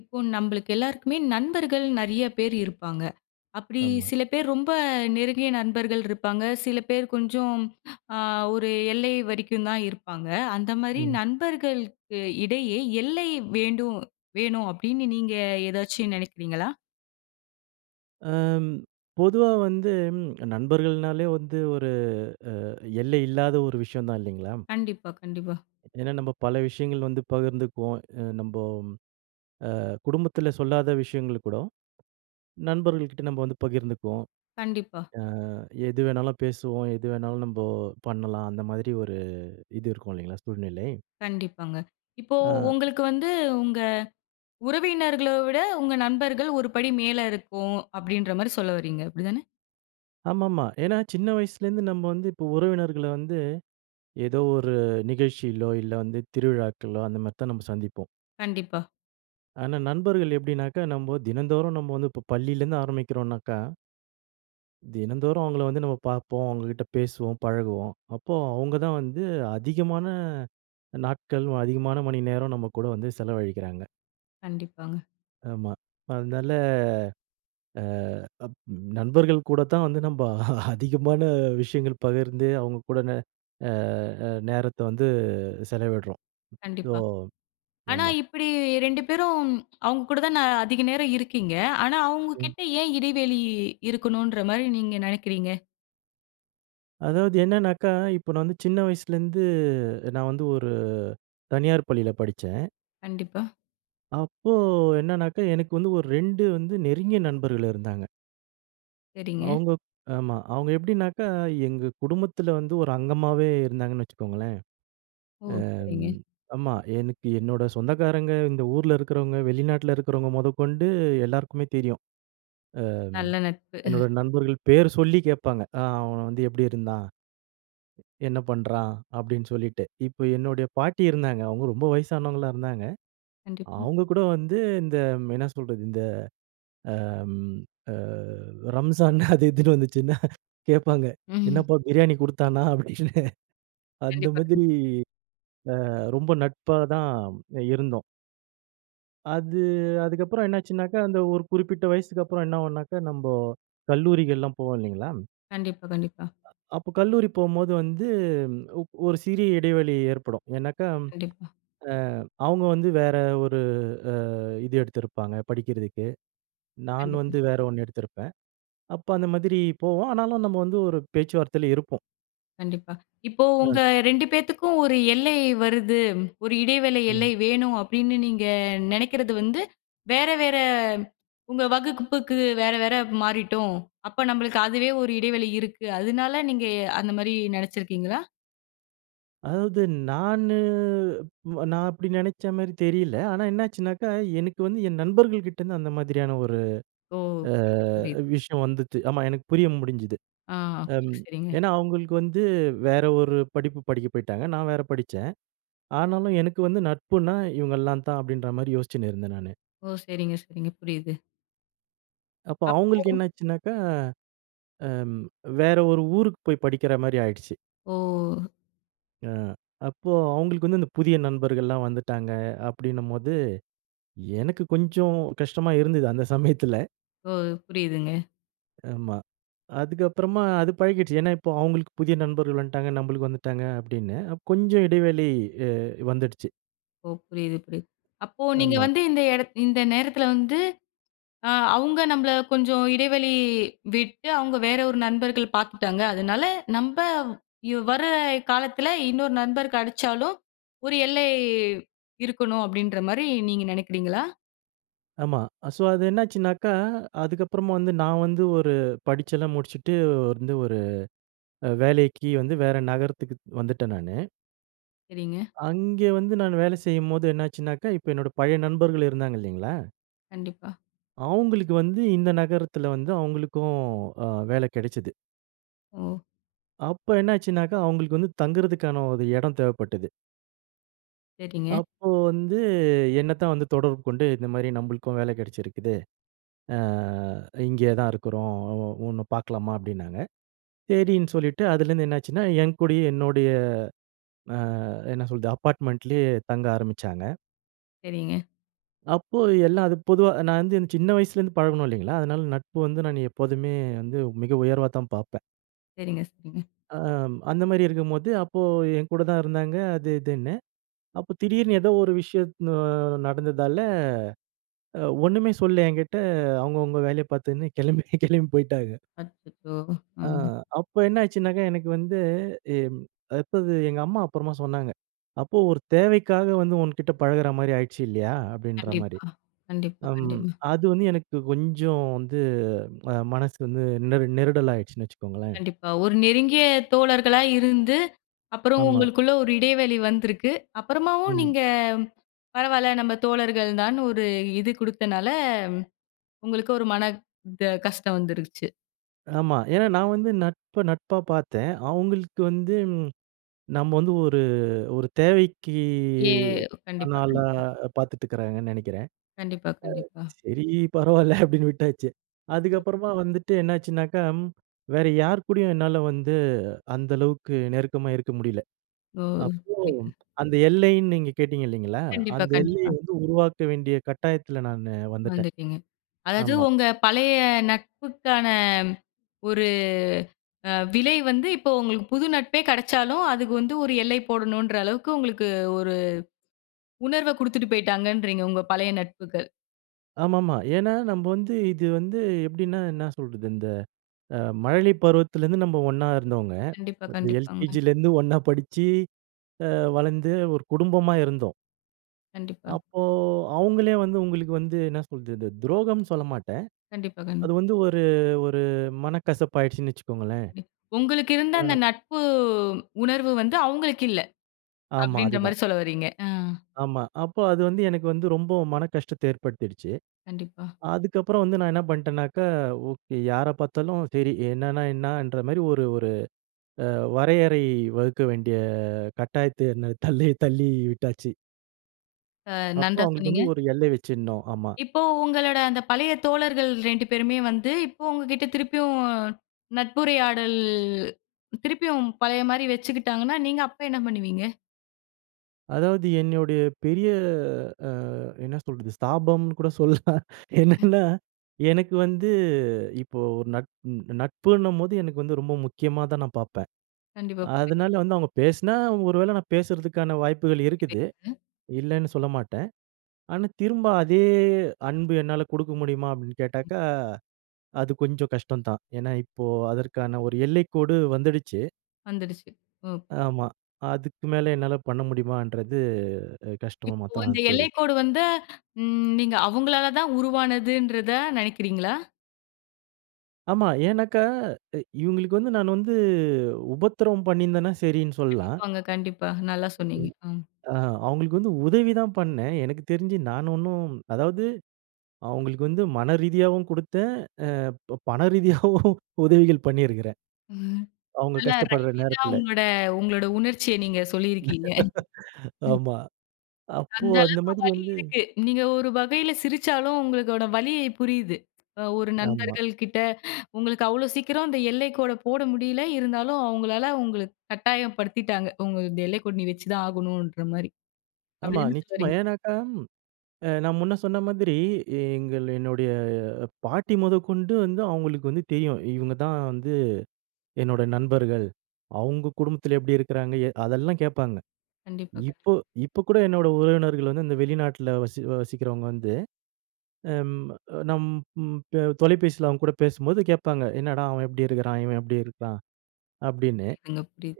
இப்போ நம்மளுக்கு எல்லாருக்குமே நண்பர்கள் நெறைய பேர் இருப்பாங்க. அப்பிடி ஆமா. சில பேர் ரொம்ப நெருங்கிய நண்பர்கள் இருப்பாங்க. சில பேர் கொஞ்சம் அ ஒரு எல்லை வரைக்கும் தான் இருப்பாங்க. அந்த மாரி ம். நண்பர்களுக்கு இடையே எல்லை வேண்டும், வேணும் அப்டீன்னு நீங்க ஏதாச்சும் நினைக்கிறீங்களா? ஆஹ்ம், பொதுவா வந்து நண்பர்கள்னாலே வந்து ஒரு அ எல்லை இல்லாத ஒரு விஷயம் தான் இல்லீங்களா? கண்டிப்பா, கண்டிப்பா. ஏன்னா நம்ப பல விஷயங்கள வந்து பகிர்ந்துக்குவோம். அ நம்போம் அ குடும்பத்துல சொல்லாத விஷயங்கள கூட, நண்பர்கள் கிட்ட நம்ம வந்து பகிர்ந்துக்குவோம். கண்டிப்பா. அ எது வேணாலும் பேசுவோம். எது வேணாலும் நம்ம பண்ணலாம், அந்த மாரி ஒரு இது இருக்கும் இல்லீங்களா? சூழ்நிலை. கண்டிப்பாங்க. இப்போ ஆ. உங்களுக்கு வந்து உங்க உறவினர்கள விட, உங்க நண்பர்கள் ஒரு படி மேல இருக்கும் அப்டீன்ற மாரி சொல்ல வர்றீங்க. அப்டி தானே? ஆமாமா. ஏன்னா சின்ன வயசுலேந்து நம்ம வந்து இப்போ உறவினர்கள வந்து, ஏதோ ஒரு நிகழ்ச்சியிலோ இல்ல, வந்து திருவிழாக்களோ அந்த மாரித்தான் நம்ம சந்திப்போம். கண்டிப்பா. ஆனா, நண்பர்கள் எப்டினாக்கா நம்பொ தினந்தோறும் நம்ப வந்து இப்ப் பள்ளிலருந்து ஆரம்பிக்கிறோம்னாக்கா தினந்தோறும் அவங்கள வந்து நம்ம பாப்போம், அவங்ககிட்ட பேசுவோம், பழகுவோம். அப்போ அவுங்க தான் வந்து அதிகமான நாட்கள், அதிகமான மணிநேரம் நம்ம கூட வந்து செலவழிக்கிறாங்க. கண்டிப்பாங்க. ஆமா. அதனால அ அப் நண்பர்கள் கூட தான் வந்து நம்ப அதிகமான விஷயங்கள் பகிர்ந்து, அவங்க கூட ந அ அ நேரத்த வந்து செலவிட்றோம். ஸோ கண்டிப்பா. ஆனா ஆமா. இப்பிடி, 2 பேரும், அவங்க கூட தான அதிக நேரம் இருக்கீங்க. ஆனா, அவங்க ம். கிட்ட ஏன் இடைவெளி இருக்கணுன்ற மாரி நீங்க நெனைக்கிறீங்க? அதாவது, என்னன்னாக்கா, இப்ப நான் வந்து சின்ன வயசுலருந்து நான் வந்து ஒரு, தனியார் பள்ளில படிச்சேன். கண்டிப்பா. அப்போ என்னனாக்கா, எனக்கு வந்து ஒரு 2 வந்து நெருங்கிய நண்பர்கள் இருந்தாங்க! சரிங்க. அவுங்க ஆமா. அவுங்க எப்படினாக்கா, எங்க குடும்பத்துல வந்து ஒரு அங்கமாவே இருந்தாங்கன்னு வச்சிக்கோங்களேன். ஓ! அ சரிங்க. ம், ஆமா, எனக்கு என்னோட சொந்தக்காரங்க, இந்த ஊர்ல இருக்கிறவுங்க, வெளிநாட்டுல இருக்கிறவுங்க மொதக்கொண்டு எல்லாருக்குமே தெரியும். அ ம், நல்ல நட்பு! என்னோட நண்பர்கள் பேர் சொல்லி கேட்பாங்க. "அ அவன் வந்து எப்டி இருந்தான்? என்ன பண்றான்?" அப்டீன்னு சொல்லிட்டு. இப்போ என்னுடைய பாட்டி இருந்தாங்க. அவங்க ரொம்ப வயசானவங்களா இருந்தாங்க. கண்டிப்பா. அவங்க கூட வந்து இந்த, என்ன சொல்றது? இந்த அ ம் அ ரம்சான் அது இதுன்னு வந்துச்சுன்னா கேப்பாங்க, ம். "என்னப்பா, பிரியாணி குடுத்தானா?" அப்டீன்னு. அந்த கண்டிப்பா. மாதிரி, அ, ரொம்ப நட்பா தான் அ இருந்தோம்! அது, அதுக்கப்பறம் என்னாச்சுன்னாக்கா, அந்த ஒரு குறிப்பிட்ட வயசுக்கப்பறம் என்ன ஆவும்னாக்கா, நம்ப கல்லூரிகள்லாம் போவோம் இல்லேங்களா? கண்டிப்பா. கண்டிப்பா. அ அப்போ கல்லூரி போகும்போது வந்து ஒ ஒரு சிறிய இடைவெளி ஏற்படும். ஏன்னாக்கா, கண்டிப்பா. அ அவுங்க வந்து வேற ஒரு அ இது எடுத்திருப்பாங்க படிக்கிறதுக்கு. நான் கண்டிப்பா. வந்து வேற 1 எடுத்திருப்பேன். அப்போ அந்த மாதிரி போவோம். ஆனாலும் நம்ம வந்து ஒரு பேச்சுவார்த்தையில இருப்போம். கண்டிப்பா. இப்போ அ. உங்க 2 பேத்துக்கும் ஒரு எல்லை வருது, ஒரு இடைவேளை எல்லை ம். வேணும் அப்டீன்னு நீங்க நெனைக்கிறது வந்து வேற, வேற உங்க வகுப்புக்கு வேற, வேற மாறிட்டோம். அப்போ நம்பளுக்கு அதுவே ஒரு இடைவெளி இருக்கு. அதனால நீங்க எ அந்த மாரி நெனைச்சிருக்கீங்களா? அதாவது, நானு நான் அப்டி நெனைச்ச மேரி தெரியல. ஆனா என்னாச்சுனாக்கா, எனக்கு வந்து என் நண்பர்கள் கிட்டேருந்து அந்த மாதிரியான ஒரு ஓ! அ புரியிது. புரியிது. விஷயம் வந்துச்சு. ஆமா, எனக்கு புரிய முடிஞ்சுது. ஆ! அம் [unintelligible] சரிங்க. ஏன்னா, அவுங்களுக்கு வந்து, வேற ஒரு படிப்பு படிக்க போய்ட்டாங்க. நான் வேற படிச்சேன். ஆனாலும் எனக்கு வந்து நட்புனா இவங்கலாம் தான் அப்டீன்ற மாரி யோசிச்சுன்னு இருந்தேன் நானு. ஓ! சரிங்க. சரிங்க. புரியிது. அப்போ அவங்களுக்கு அப்போ என்னாச்சுனாக்கா, அம் வேற ஒரு ஊருக்கு போய் படிக்கிற மாரி ஆயிடுச்சு. ஓ! ஆ. அப்போ அவங்களுக்கு வந்து அந்த புதிய நண்பர்கள்லாம் வந்துட்டாங்க. அப்டின்னும்போது, எனக்கு கொஞ்சம் கஷ்டமா இருந்தது அந்த சமயத்துல, ஓ! புரியிதுங்க. ஆமா. அதுக்கப்புறமா அது பழகிடுச்சு. ஏனா இப்போ அவங்களுக்கு புதிய நண்பர்கள் வந்துட்டாங்க, நம்மளுக்கு வந்துட்டாங்க அப்டின்னு, கொஞ்சம் இடைவெளி அ வந்துடுச்சு. ஓ! புரியிது, புரியிது. அப்போ நீங்க ஆமா. வந்து இந்த இடத் இந்த நேரத்துல வந்து, ஆ அவங்க நம்மள கொஞ்சம் இடைவெளி விட்டு, அவங்க வேற ஒரு நண்பர்கள் பாத்துட்டாங்க. அதனால, நம்ப யு வர்ர காலத்துல இன்னொரு நண்பர் கடச்சாலும் ஒரு எல்லை இருக்கணும். அப்படின்ற மாரி நீங்க நெனைக்கிறீங்களா? ஆமா. ஸோ அது என்னாச்சுன்னாக்கா, அதுக்கப்புறமா வந்து நான் வந்து ஒரு படிச்செல்லாம் முடிச்சுட்டு வந்து ஒரு அ வேலைக்கி வந்து வேற நகரத்துக்குத் வந்துட்டேன் நானு. சரிங்க. அங்கே வந்து நானு வேலை செய்யும்போது என்னாச்சுனாக்கா, இப்ப என்னோட பழைய நண்பர்கள் இருந்தாங்க இல்லைங்களா? கண்டிப்பா. அவங்களுக்கு வந்து இந்த நகரத்துல வந்து அவங்களுக்கும் ஆ வேல கெடைச்சது. ஓ! அப்ப என்னாச்சுனாக்கா, அவுங்களுக்கு வந்து தங்குறத்துக்கான ஒரு இடம் தேவைப்பட்டது. சரிங்க. அப்போ வந்து என்னத்தான் வந்து தொடர்பு கொண்டு, இந்தமாரி நம்பளுக்கும் வேல கெடச்சிருக்குது. ஆ இங்கே தான் இருக்கிறோம். ஒ ஒ ஒன்ன பார்க்கலாமா? அப்பிடின்னாங்க. சேரின்னு சொல்லிட்டு, அதுலேருந்து என்னாச்சுன்னா, என் கூடயே என்னோடய ஆ என்ன சொல்றது? அப்பார்ட்மெண்ட்லேயே தங்க ஆரம்பிச்சாங்க. சரிங்க. அப்போ எல்லா அது பொதுவா நான் வந்து சின்ன வயசுல இருந்து பழகுனோம் இல்லேங்களா? அதனால நட்பு வந்து நானு எப்போதுமே வந்து மிக உயர்வாதான் பார்ப்பேன். சரிங்க, சரிங்க. ஆ, அந்தமாரி இருக்கும்போது, அப்போ எங்கூட தான் இருந்தாங்க அது, இதுன்னு. அப்போ திடீர்னு ஏதோ ஒரு விஷயத் அ நடந்ததால அ ஒண்ணுமே சொல்லல எங்கிட்ட, அவுங்கவுங்க வேலய பார்த்துன்னு கெளம்பி, கெளம்பி போயிட்டாக அச்சச்சோ! ஆ ம். அப்ப என்னாச்சுனாக்கா, எனக்கு வந்து எம் அப்போது எங்கம்மா அப்பறமா சொன்னாங்க. அப்போ ஒரு தேவைக்காக வந்து உன்கிட்ட பழகுறமாரி ஆயிடுச்சு இல்லயா? அப்பிடின்ற மாரி கண்டிப்பா. கண்டிப்பா, அம் கண்டிப்பா. அது வந்து எனக்கு கொஞ்சம் வந்து அ மனசு வந்து நெரு நெருடலா ஆயிடுச்சுன்னு வச்சுக்கோங்களேன்! கண்டிப்பா. ஒரு நெருங்கிய தோழர்களா இருந்து, அப்புறம் ஆமா. உங்களுக்குள்ள ஒரு இடைவெளி வந்திருக்கு. அப்புறமாவும் ம். நீங்க பரவாயில்ல நம்ம தோழர்கள்தான்னு ஒரு இது குடுத்தனால, உங்களுக்கு ஒரு மன த கஷ்டம் வந்துருச்சு. ஆமா. ஏனா நான் வந்து நட்ப நட்பா பார்த்தேன். அவங்களுக்கு வந்து நம்ப வந்து ஒரு ஒரு தேவைக்கு ஏ கண்டிப்பா, ஆனாள கண்டிப்பா. பார்த்துட்டுருக்காங்கன்னு நெனைக்கிறேன். கண்டிப்பா, கண்டிப்பா. அ சரி பரவால அப்படின்னு விட்டாச்சு. அதுக்கப்புறமா [unintelligible] வந்துட்டு என்னாச்சுனாக்கா, ம் வேற யார் கூடயும் என்னால வந்து அந்த அளவுக்கு நெருக்கமா இருக்க முடியல. ஓ! அப்போ, [unintelligible] அந்த எல்லைன்னு நீங்க கேட்டீங்க இல்லைங்களா? கண்டிப்பா, அந்த எல்லைய கண்டிப்பா. வந்து உருவாக்க வேண்டிய கட்டாயத்துல நானு வந்துட்டேன். வந்துட்டீங்க. அதாவது ஆமா. உங்க பழைய நட்புக்கான ஒரு அ விலை வந்து, இப்போ உங்களுக்கு, புது நட்பே கடைச்சாலும். அதுக்கு வந்து ஒரு எல்லை போடணும்ன்ற அளவுக்கு, உங்களுக்கு ஒரு உணர்வ குடுத்துட்டு போய்ட்டாங்கன்றீங்க, உங்க பழைய நட்புகள். ஆமாமா. ஏனா நம்ப வந்து இது வந்து எப்படின்னா, என்ன சொல்றது? இந்த அ மழலை பருவத்திலேருந்து நம்ப ஒண்ணா இருந்தோங்க கண்டிப்பா, இந்த கண்டிப்பாங்க. எல்கேஜிலேருந்து ஒண்ணா படிச்சு, ஆ வளர்ந்து ஒரு குடும்பமா இருந்தோம். கண்டிப்பா. அப்போ, அவங்களே வந்து உங்களுக்கு வந்து என்ன சொல்றது துரோகம்ன்னு சொல்லமாட்டேன். கண்டிப்பா, கண்டிப் அது வந்து ஒரு ஒரு மனக்கசப்பு ஆயிடுச்சுன்னு வச்சுக்கொள்ளுங்களேன். கண்டி உங்களுக்கு இருந்த ஆ. அந்த நட்பு உணர்வு வந்து அவங்களுக்கு இல்ல, ஆமா, அப்டின்ற அதுதான். மாரி சொல்ல வர்றீங்க. ஆ. ஆமா. அப்போ, அது வந்து எனக்கு வந்து ரொம்ப மன கஷ்டத்த ஏற்படுத்திடுச்சு. கண்டிப்பா. அதுக்கப்புறம் வந்து நான் என்ன பண்டேனாக்கா, ஓகே யார பார்த்தாலும். சரி என்னன்னா என்னன்ற மாரி ஒரு ஒரு அ வரையறை வகுக்க வேண்டிய கட்டாயத்த என்ன த் தள்ளி தள்ளி விட்டாச்சு. அ அப்போ, நன்றா அவங்களுக்கு சொன்னீங்க. வந்து ஒரு எல்லை வச்சிருந்தோம் ஆமா. இப்போ. உங்களோட அந்த பழைய தோழர்கள் 2 பேருமே வந்து இப்போ உங்ககிட்ட திருப்பியும் நட்புரையாடல் திருப்பியும் பழைய மாரி வச்சுக்கிட்டாங்கன்னா, நீங்க அப்ப என்ன பண்ணுவீங்க? அதாவது என்னுடைய பெரிய அ என்ன சொல்றது? ஸ்தாபம்னு கூட சொல்லலாம். என்னன்னா, எனக்கு வந்து இப்போ ஒரு நட் நட்புன்னும்போது எனக்கு வந்து ரொம்ப முக்கியமா தான் நான் பார்ப்பேன். கண்டிப்பா, அதனால புரியும். வந்து அவங்க பேசுனா ஒரு வேள நான் பேசறதுக்கான வாய்ப்புகள் இருக்குது, [unintelligible] இல்லன்னு சொல்ல மாட்டேன். ஆனா திரும்ப அதே அன்பு என்னால குடுக்க முடியுமா? அப்டின்னு கேட்டாக்கா, அது கொஞ்சம் கஷ்டந்தான். ஏனா இப்போ அதற்கான ஒரு எல்லைக்கோடு வந்துடுச்சு. வந்துடுச்சு, ஓகே. ஆமா. அதுக்கு மேல என்னால பண்ண முடியுமான்றது அ கஷ்டமா இப்போ அந்த தான் தெரி எல்லைக்கோடு வந்து, ம் நீங்க அவங்களால தான் உருவானதுன்றதா நெனைக்கிறீங்களா? ஆமா. ஏன்னாக்கா, எ இவங்களுக்கு வந்து, நான் வந்து உபத்திரம் பண்ணியிருந்தேன்னா, சரின்னு சொல்லலாம். கண்டிப்பாங்க, கண்டிப்பா. நல்லா உ சொன்னீங்க ம். ஆ அவங்களுக்கு வந்து உதவி தான் பண்ணேன். எனக்கு தெரிஞ்சு நான் ஒண்ணும் அதாவது, அவங்களுக்கு வந்து மனரீதியாவும் குடுத்தேன், அ பப் பணரீதியாவும் உதவிகள் பண்ணியிருக்குறேன். ம். அவங்க நல்லா கஷ்டப்படுற ரைமிங்கா நேரத்துல. உங்களோட, உங்களோட உணர்ச்சிய நீங்க சொல்லியிருக்கீங்க ம். ஆமா. அப்போ அந்த அந்த அளவுக்கு மாதிரி வலி வந்து இருக்கு. நீங்க ஒரு வகையில சிரிச்சாலும், உங்களோட வலி புரியிது. அ ஒரு ஆமா. நண்பர்கள் கிட்ட உங்களுக்கு அவ்ளோ சீக்கிரம் இந்த எல்லைக்கோட போட முடியல இருந்தாலும், அவங்களால உங்களுக் கட்டாயப்படுத்திட்டாங்க உங்க இந்த எல்லைக்கோடு நீ வச்சுதான் ஆகணுன்ற மாரி. அப்டி ஆமா, தான சொல்ல நிச்சயமா. வர்றீங்க? ஏனாக்கா, அ நான் முன்ன சொன்ன மாதிரி எங்கள் என்னுடைய பாட்டி மொதக் கொண்டு வந்து அவங்களுக்கு வந்து தெரியும். இவங்க தான் வந்து என்னோட நண்பர்கள். அவங்க குடும்பத்துல எப்படி இருக்குறாங்க? எ அதெல்லாம் கேட்பாங்க. கண்டிப்பா, கண்டிப்பா. இப்போ, இப்போ கூட என்னோட உறவினர்கள் வந்து இந்த வெளிநாட்ல வசி வசிக்கிறவங்க வந்து, அம் நம் ம் தொலைபேசில அவங்க கூட பேசும்போது கேட்பாங்க, என்னடா அவன் எப்டி இருக்குறான்? இவன் எப்டி இருக்கான்? அப்டின்னு. புரியிதுங்க, புரியிது.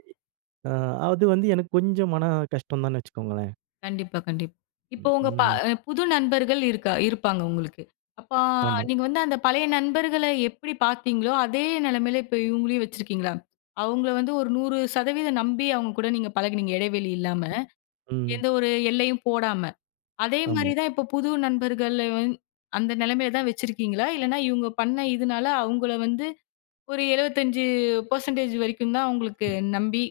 அ அது வந்து எனக்கு கொஞ்சம் மன கஷ்டம் தான்னு வச்சுக்கோங்களேன். கண்டிப்பா, கண்டிப் இப்போ ம். உங்க ப ம். புது நண்பர்கள் இருக்கா இருப்பாங்க உங்களுக்கு. அப்ப ஆமா. நீங்க வந்து அந்த பழைய நண்பர்கள எப்படி பார்த்தீங்களோ, அதே நிலமையில இப்போ இவுங்களையும் வச்சிருக்கீங்களா? அவுங்கள வந்து ஒரு 100 சதவீதம் நம்பி அவங்க கூட நீங்க பழகுனீங்க, இடைவெளி இல்லாம. ம். எந்த ஒரு எல்லையும் போடாம, அதே மாரி ஆமா. தான் இப்போ புது நண்பர்கள வந் அந்த நிலமையில தான் வச்சுருக்கீங்களா? இல்லைனா இவுங்க பண்ண இதுனால, அவுங்கள வந்து ஒரு 75% வரைக்கும் தான் அவங்களுக்கு [unintelligible] நம்பி,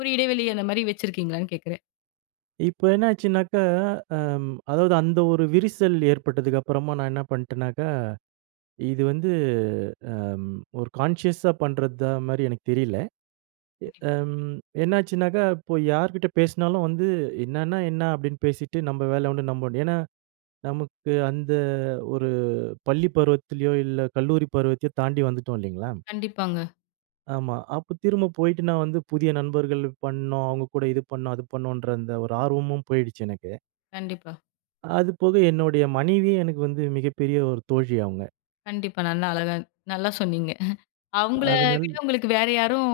ஒரு இடைவெளி அந்த மாரி வச்சுருக்கீங்களான்னு கேக்குறேன்? இப்ப என்னாச்சுனாக்க, அ அதாவது அந்த ஒரு விரிசல் ஏற்பட்டதுக்கு அப்பறமா நான் என்ன பண்ணிட்டனாக்க, இது வந்து ம் ஒரு கான்ஷியஸ்ஸா பண்றதா மாரி எனக்கு தெரியல, கண்டிப்பா. அ எம் என்னாச்சுனாக்க, இப்போ யார்கிட்ட பேசுனாலும் வந்து, "என்னன்னா என்னா?" அப்டின்னு பேசிட்டு நம்ப வேல உண்டு நம்ப உண்டு ஏன்னா, நமக்கு அந்த ஒரு பள்ளி பருவத்திலோ, இல்ல கல்லூரி பருவத்தையோ தாண்டி வந்துட்டோம் இல்லைங்களா? கண்டிப்பாங்க. ஆமா. அப்ப திரும்ப போயிட்டு நான் வந்து புதிய நண்பர்கள் பண்ணும், அவங்க கூட இது பண்ணும், அது பண்ணுன்ற அந்த ஒரு ஆர்வமும் போயிடுச்சி எனக்கு. கண்டிப்பா. அதுபோக என்னுடைய மனைவியே எனக்கு வந்து மிகப்பெரிய ஒரு தோழி அவங்க. கண்டிப்பா. நல்லா அழகா நல்லா சொன்னீங்க. அவங்கள அதனால் விட உங்களுக்கு வேற யாரும்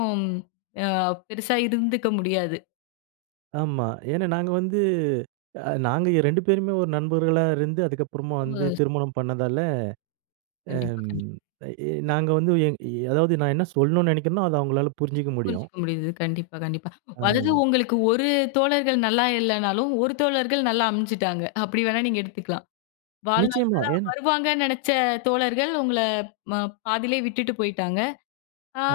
அ பெருசா இருந்துக்க முடியாது. ஆமா. ஏனா நாங்க வந்து அ நாங்க 2 பேருமே ஒரு நண்பர்களா இருந்து அதுக்கப்புறமா வந்து [unintelligible] திருமணம் பண்ணதால. ஆ கண்டிப்பா, கண்டிப்பா. ஏ நாங்க வந்து ஏ அதாவது நான் என்ன சொல்லணும்னு நினைக்கிறனோ அத அவங்களால புரிஞ்சிக்க முடியும். புரிஞ்சுக்க முடியுது. கண்டிப்பா, கண்டிப்பா. அதாவது அஹ். உங்களுக்கு ஒரு தோழர்கள் நல்லா இல்லைனாலும். ஒரு தோழர்கள் நல்லா அமைஞ்சிட்டாங்க அப்படி வேணா நீங்க எடுத்துக்கலாம். வாழ்நாள் நிச்சயமா, ஃபுல்லா ஏனா வருவாங்கன்னு நினச்ச தோழர்கள் உங்கள ம பாதியிலே விட்டுட்டு போயிட்டாங்க.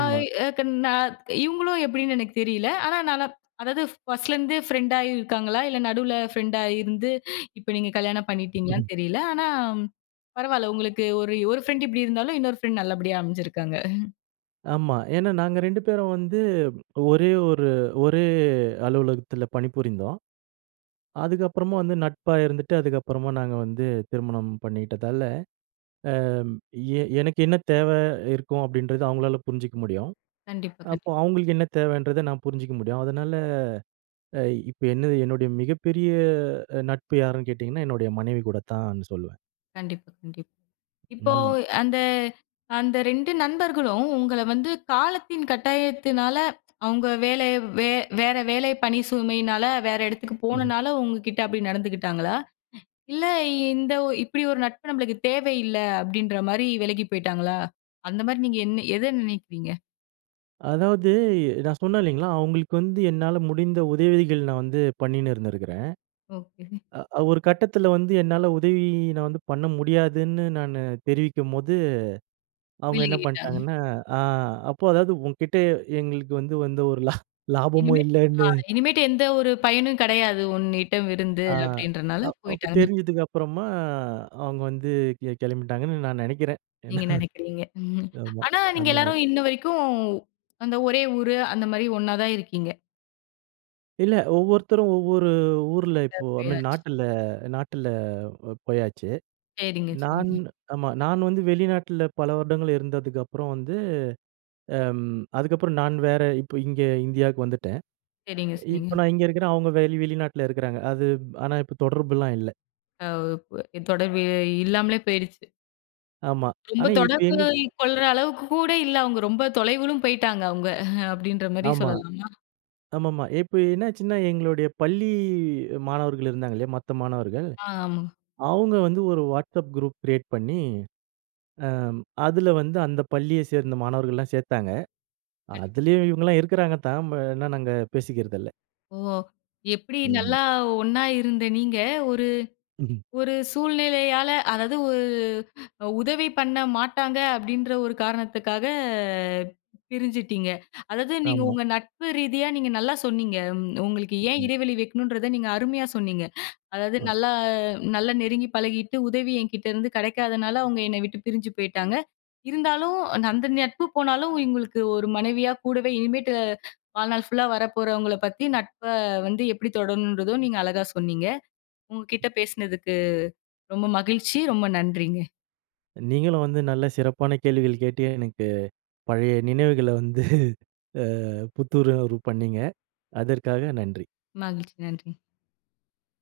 ஆமா. ஏக நான் இவங்களு எப்படினு எனக்கு தெரியல. ஆனா நனாப் அதாவது 1ஸ்ட்லருந்து ஃப்ரெண்டாயி இருக்காங்களா இல்ல, நடுவில ஃப்ரெண்டா இருந்து இப்ப நீங்க கல்யாணம் பண்ணிட்டீங்களானு தெரியல. ஆனா பரவால்ல உங்களுக்கு ஒரு, ஒரு ஃப்ரெண்ட் இப்படி இருந்தாலும் இன்னொரு ஃப்ரெண்ட் நல்லபடியா அமைஞ்சிருக்காங்க. ஆமா. ஏனா நாங்க 2 பேரும் வந்து ஒரே ஒரு ஒரே அலுவலகத்தில பணிபுரிந்தோம். அதுக்கப்புறமா வந்து நட்பா இருந்துட்டு அதுக்கப்புறமா நாங்க வந்து திருமணம் பண்ணிக்கிட்டதால. ஆ ஏ எனக்கு என்ன தேவ இருக்கும் அப்டின்றத அவங்களால புரிஞ்சுக்க முடியும் கண்டிப்பா, கண்டிப்பா. அப்போ அவங்களுக்கு என்ன தேவன்றத நான் புரிஞ்சிக்க முடியும். அதனால அ இ இப்ப என்னது என்னுடைய மிகப்பெரிய அ நட்பு யாருன்னு கேட்டிங்கன்னா என்னுடைய மனைவி கூட தான்னு சொல்லுவேன். கண்டிப்பா, கண்டிப்பா. இப்போ, ம். அந்த அந்த 2 நண்பர்களும் உங்கள வந்து காலத்தின் கட்டாயத்தினால, அவுங்க வேலை, வே வேற வேலை பணி சுமையினால, வேற இடத்துக்கு ம். போனனால, உங்கக்கிட்ட அப்பிடி நடந்துக்கிட்டாங்களா? இல்ல, இந்த ஒ இப்பிடி ஒரு நட்பு நம்மளுக்கு தேவை இல்ல, அப்பிடீன்றமாரி விலகி போயிட்டாங்களா? அந்தமாரி நீங்க என்ன எத நினைக்கிறீங்க? அதாவது, நான் சொன்னேன் இல்லேங்களா! அவுங்களுக்கு வந்து என்னால முடிந்த உதவிகள், நான் வந்து பண்ணின்னு இருந்திருக்கிறேன். ஓகே. அ ஒரு கட்டத்தில வந்து, என்னால உதவி நான் வந்து பண்ண முடியாதுன்னு, நானு தெரிவிக்கும்போது, அவுங்க என்ன விலகிட்டாங்க. பண்ட்டாங்கன்னா, அ அப்போ அதாவது உன்கிட்ட எங்களுக்கு வந்து வந்து ஒரு லா லாபமோ இனிமேட்டு, இல்லன்னு அ இனிமேட்டு எந்த ஒரு பயனும் கிடையாது, உன்னிடமிருந்து ஆ அப்பிடின்றனால அப் அப்ப போயிட்டாங்கன்னு தெரிஞ்சதுக்கு அப்பறமா, அவுங்க வந்து கெ கிளம்பிட்டாங்கன்னு, நான் நினைக்கிறேன். ஏனா நீங்க நெனைக்கீறீங்க. ம் ஆமா, ஆனா, நீங்க அந்த மாரி. எல்லாரும் இன்னவரைக்கும், அந்த ஒரே ஊரூ, அந்தமாரி ஒண்ணா தான் இருக்கீங்க? இல்ல. ஒவ்வொருத்தரும் ஒவ்வொரு ஊர்ல, இப்போ, ஐ மீன் எப்பயாச்சும். நாட்டில, நாட்டில அ போயாச்சு. சரிங்க. நான் சரிங்க. ஆமா நான் வந்து வெளிநாட்ல, பல வருடங்கள் இருந்ததுக்கப்புறம் வந்து. அ, அதுக்கப்புறம் நான் வேற இப்ப இங்க இந்தியாவுக்கு வந்துட்டேன். சரிங்க. சரிங்க. இப்ப நான் இங்கே இருக்கிறேன். அவுங்க வெளி வெளிநாட்ல இருக்கிறாங்க. அது, ஆனா இப்ப தொடர்புலாம் இல்ல. ஆ பொ தொடர்பு இல்லாமலே போயிடுச்சு. ஆமா, ரொம்ப ஆனா இப்போ தொடர்பு எங்களுக்கு கொள்ற அளவுக்கு கூட இல்ல. அவங்க ரொம்ப தொலைவிலும் போய்ட்டாங்க அவங்க. அப்டின்ற மாரி ஆமா. சொல்லலாமா? ஆமாமா. இப்போ என்னாச்சின்னா எங்களுடைய பள்ளி மாணவர்கள் இருந்தாங்கள்லயா! மத்த மாணவர்கள். ஆமா. அவங்க வந்து ஒரு WhatsApp குரூப் கிரியேட் பண்ணி, ஆ அதுல வந்து அந்த பள்ளியைச் சேர்ந்த மாணவர்கள்லாம் சேர்த்தாங்க. கண்டிப்பா. அதிலேயும் இவங்களலாம் இருக்குறாங்க தான், ஆனா என்ன நாங்க பேசிக்கிறதில்ல. ஓ! எப்படி ம். நல்லா ஒண்ணா இருந்த நீங்க ஒரு [unintelligible] ஒரு சூழ்நிலையால அதாவது ஒரு உதவி பண்ண மாட்டாங்க அப்படின்ற ஒரு காரணத்துக்காக பிரிஞ்சிட்டிங்க. அதாவது நீங்க ஆமா. உங்க நட்பு ரீதியா நீங்க நல்லா சொன்னீங்க. உங்களுக்கு ஏன் ம். இடைவெளி வைக்கணுன்றத நீங்க அருமையா சொன்னீங்க. அதாவது அ. நல்லா-நல்லா நெருங்கி பழகிட்டு உதவி என்கிட்டருந்து கெடைக்காதனால அவங்க என்ன விட்டு பிரிஞ்சு போய்ட்டாங்க. இருந்தாலும், அந்த நட்பு போனாலும் எங்களுக்கு ஒரு மனைவியா கூடவே இனிமேட்டு வாழ்நாள் ஃபுல்லா வரப்போறவங்கள பத்தி நட்ப வந்து எப்படி தொடரணுன்றதும் நீங்க அழகா சொன்னீங்க. உங்க கிட்ட பேசினதுக்கு ரொம்ப மகிழ்ச்சி. ரொம்ப நன்றிங்க. நீங்களும் வந்து நல்ல சிறப்பான கேள்விகள் கேட்டு எனக்கு பழைய நினைவுகள வந்து ஆ புத்துணர்வு பண்ணீங்க. அதற்காக நன்றி! மகிழ்ச்சி. நன்றி!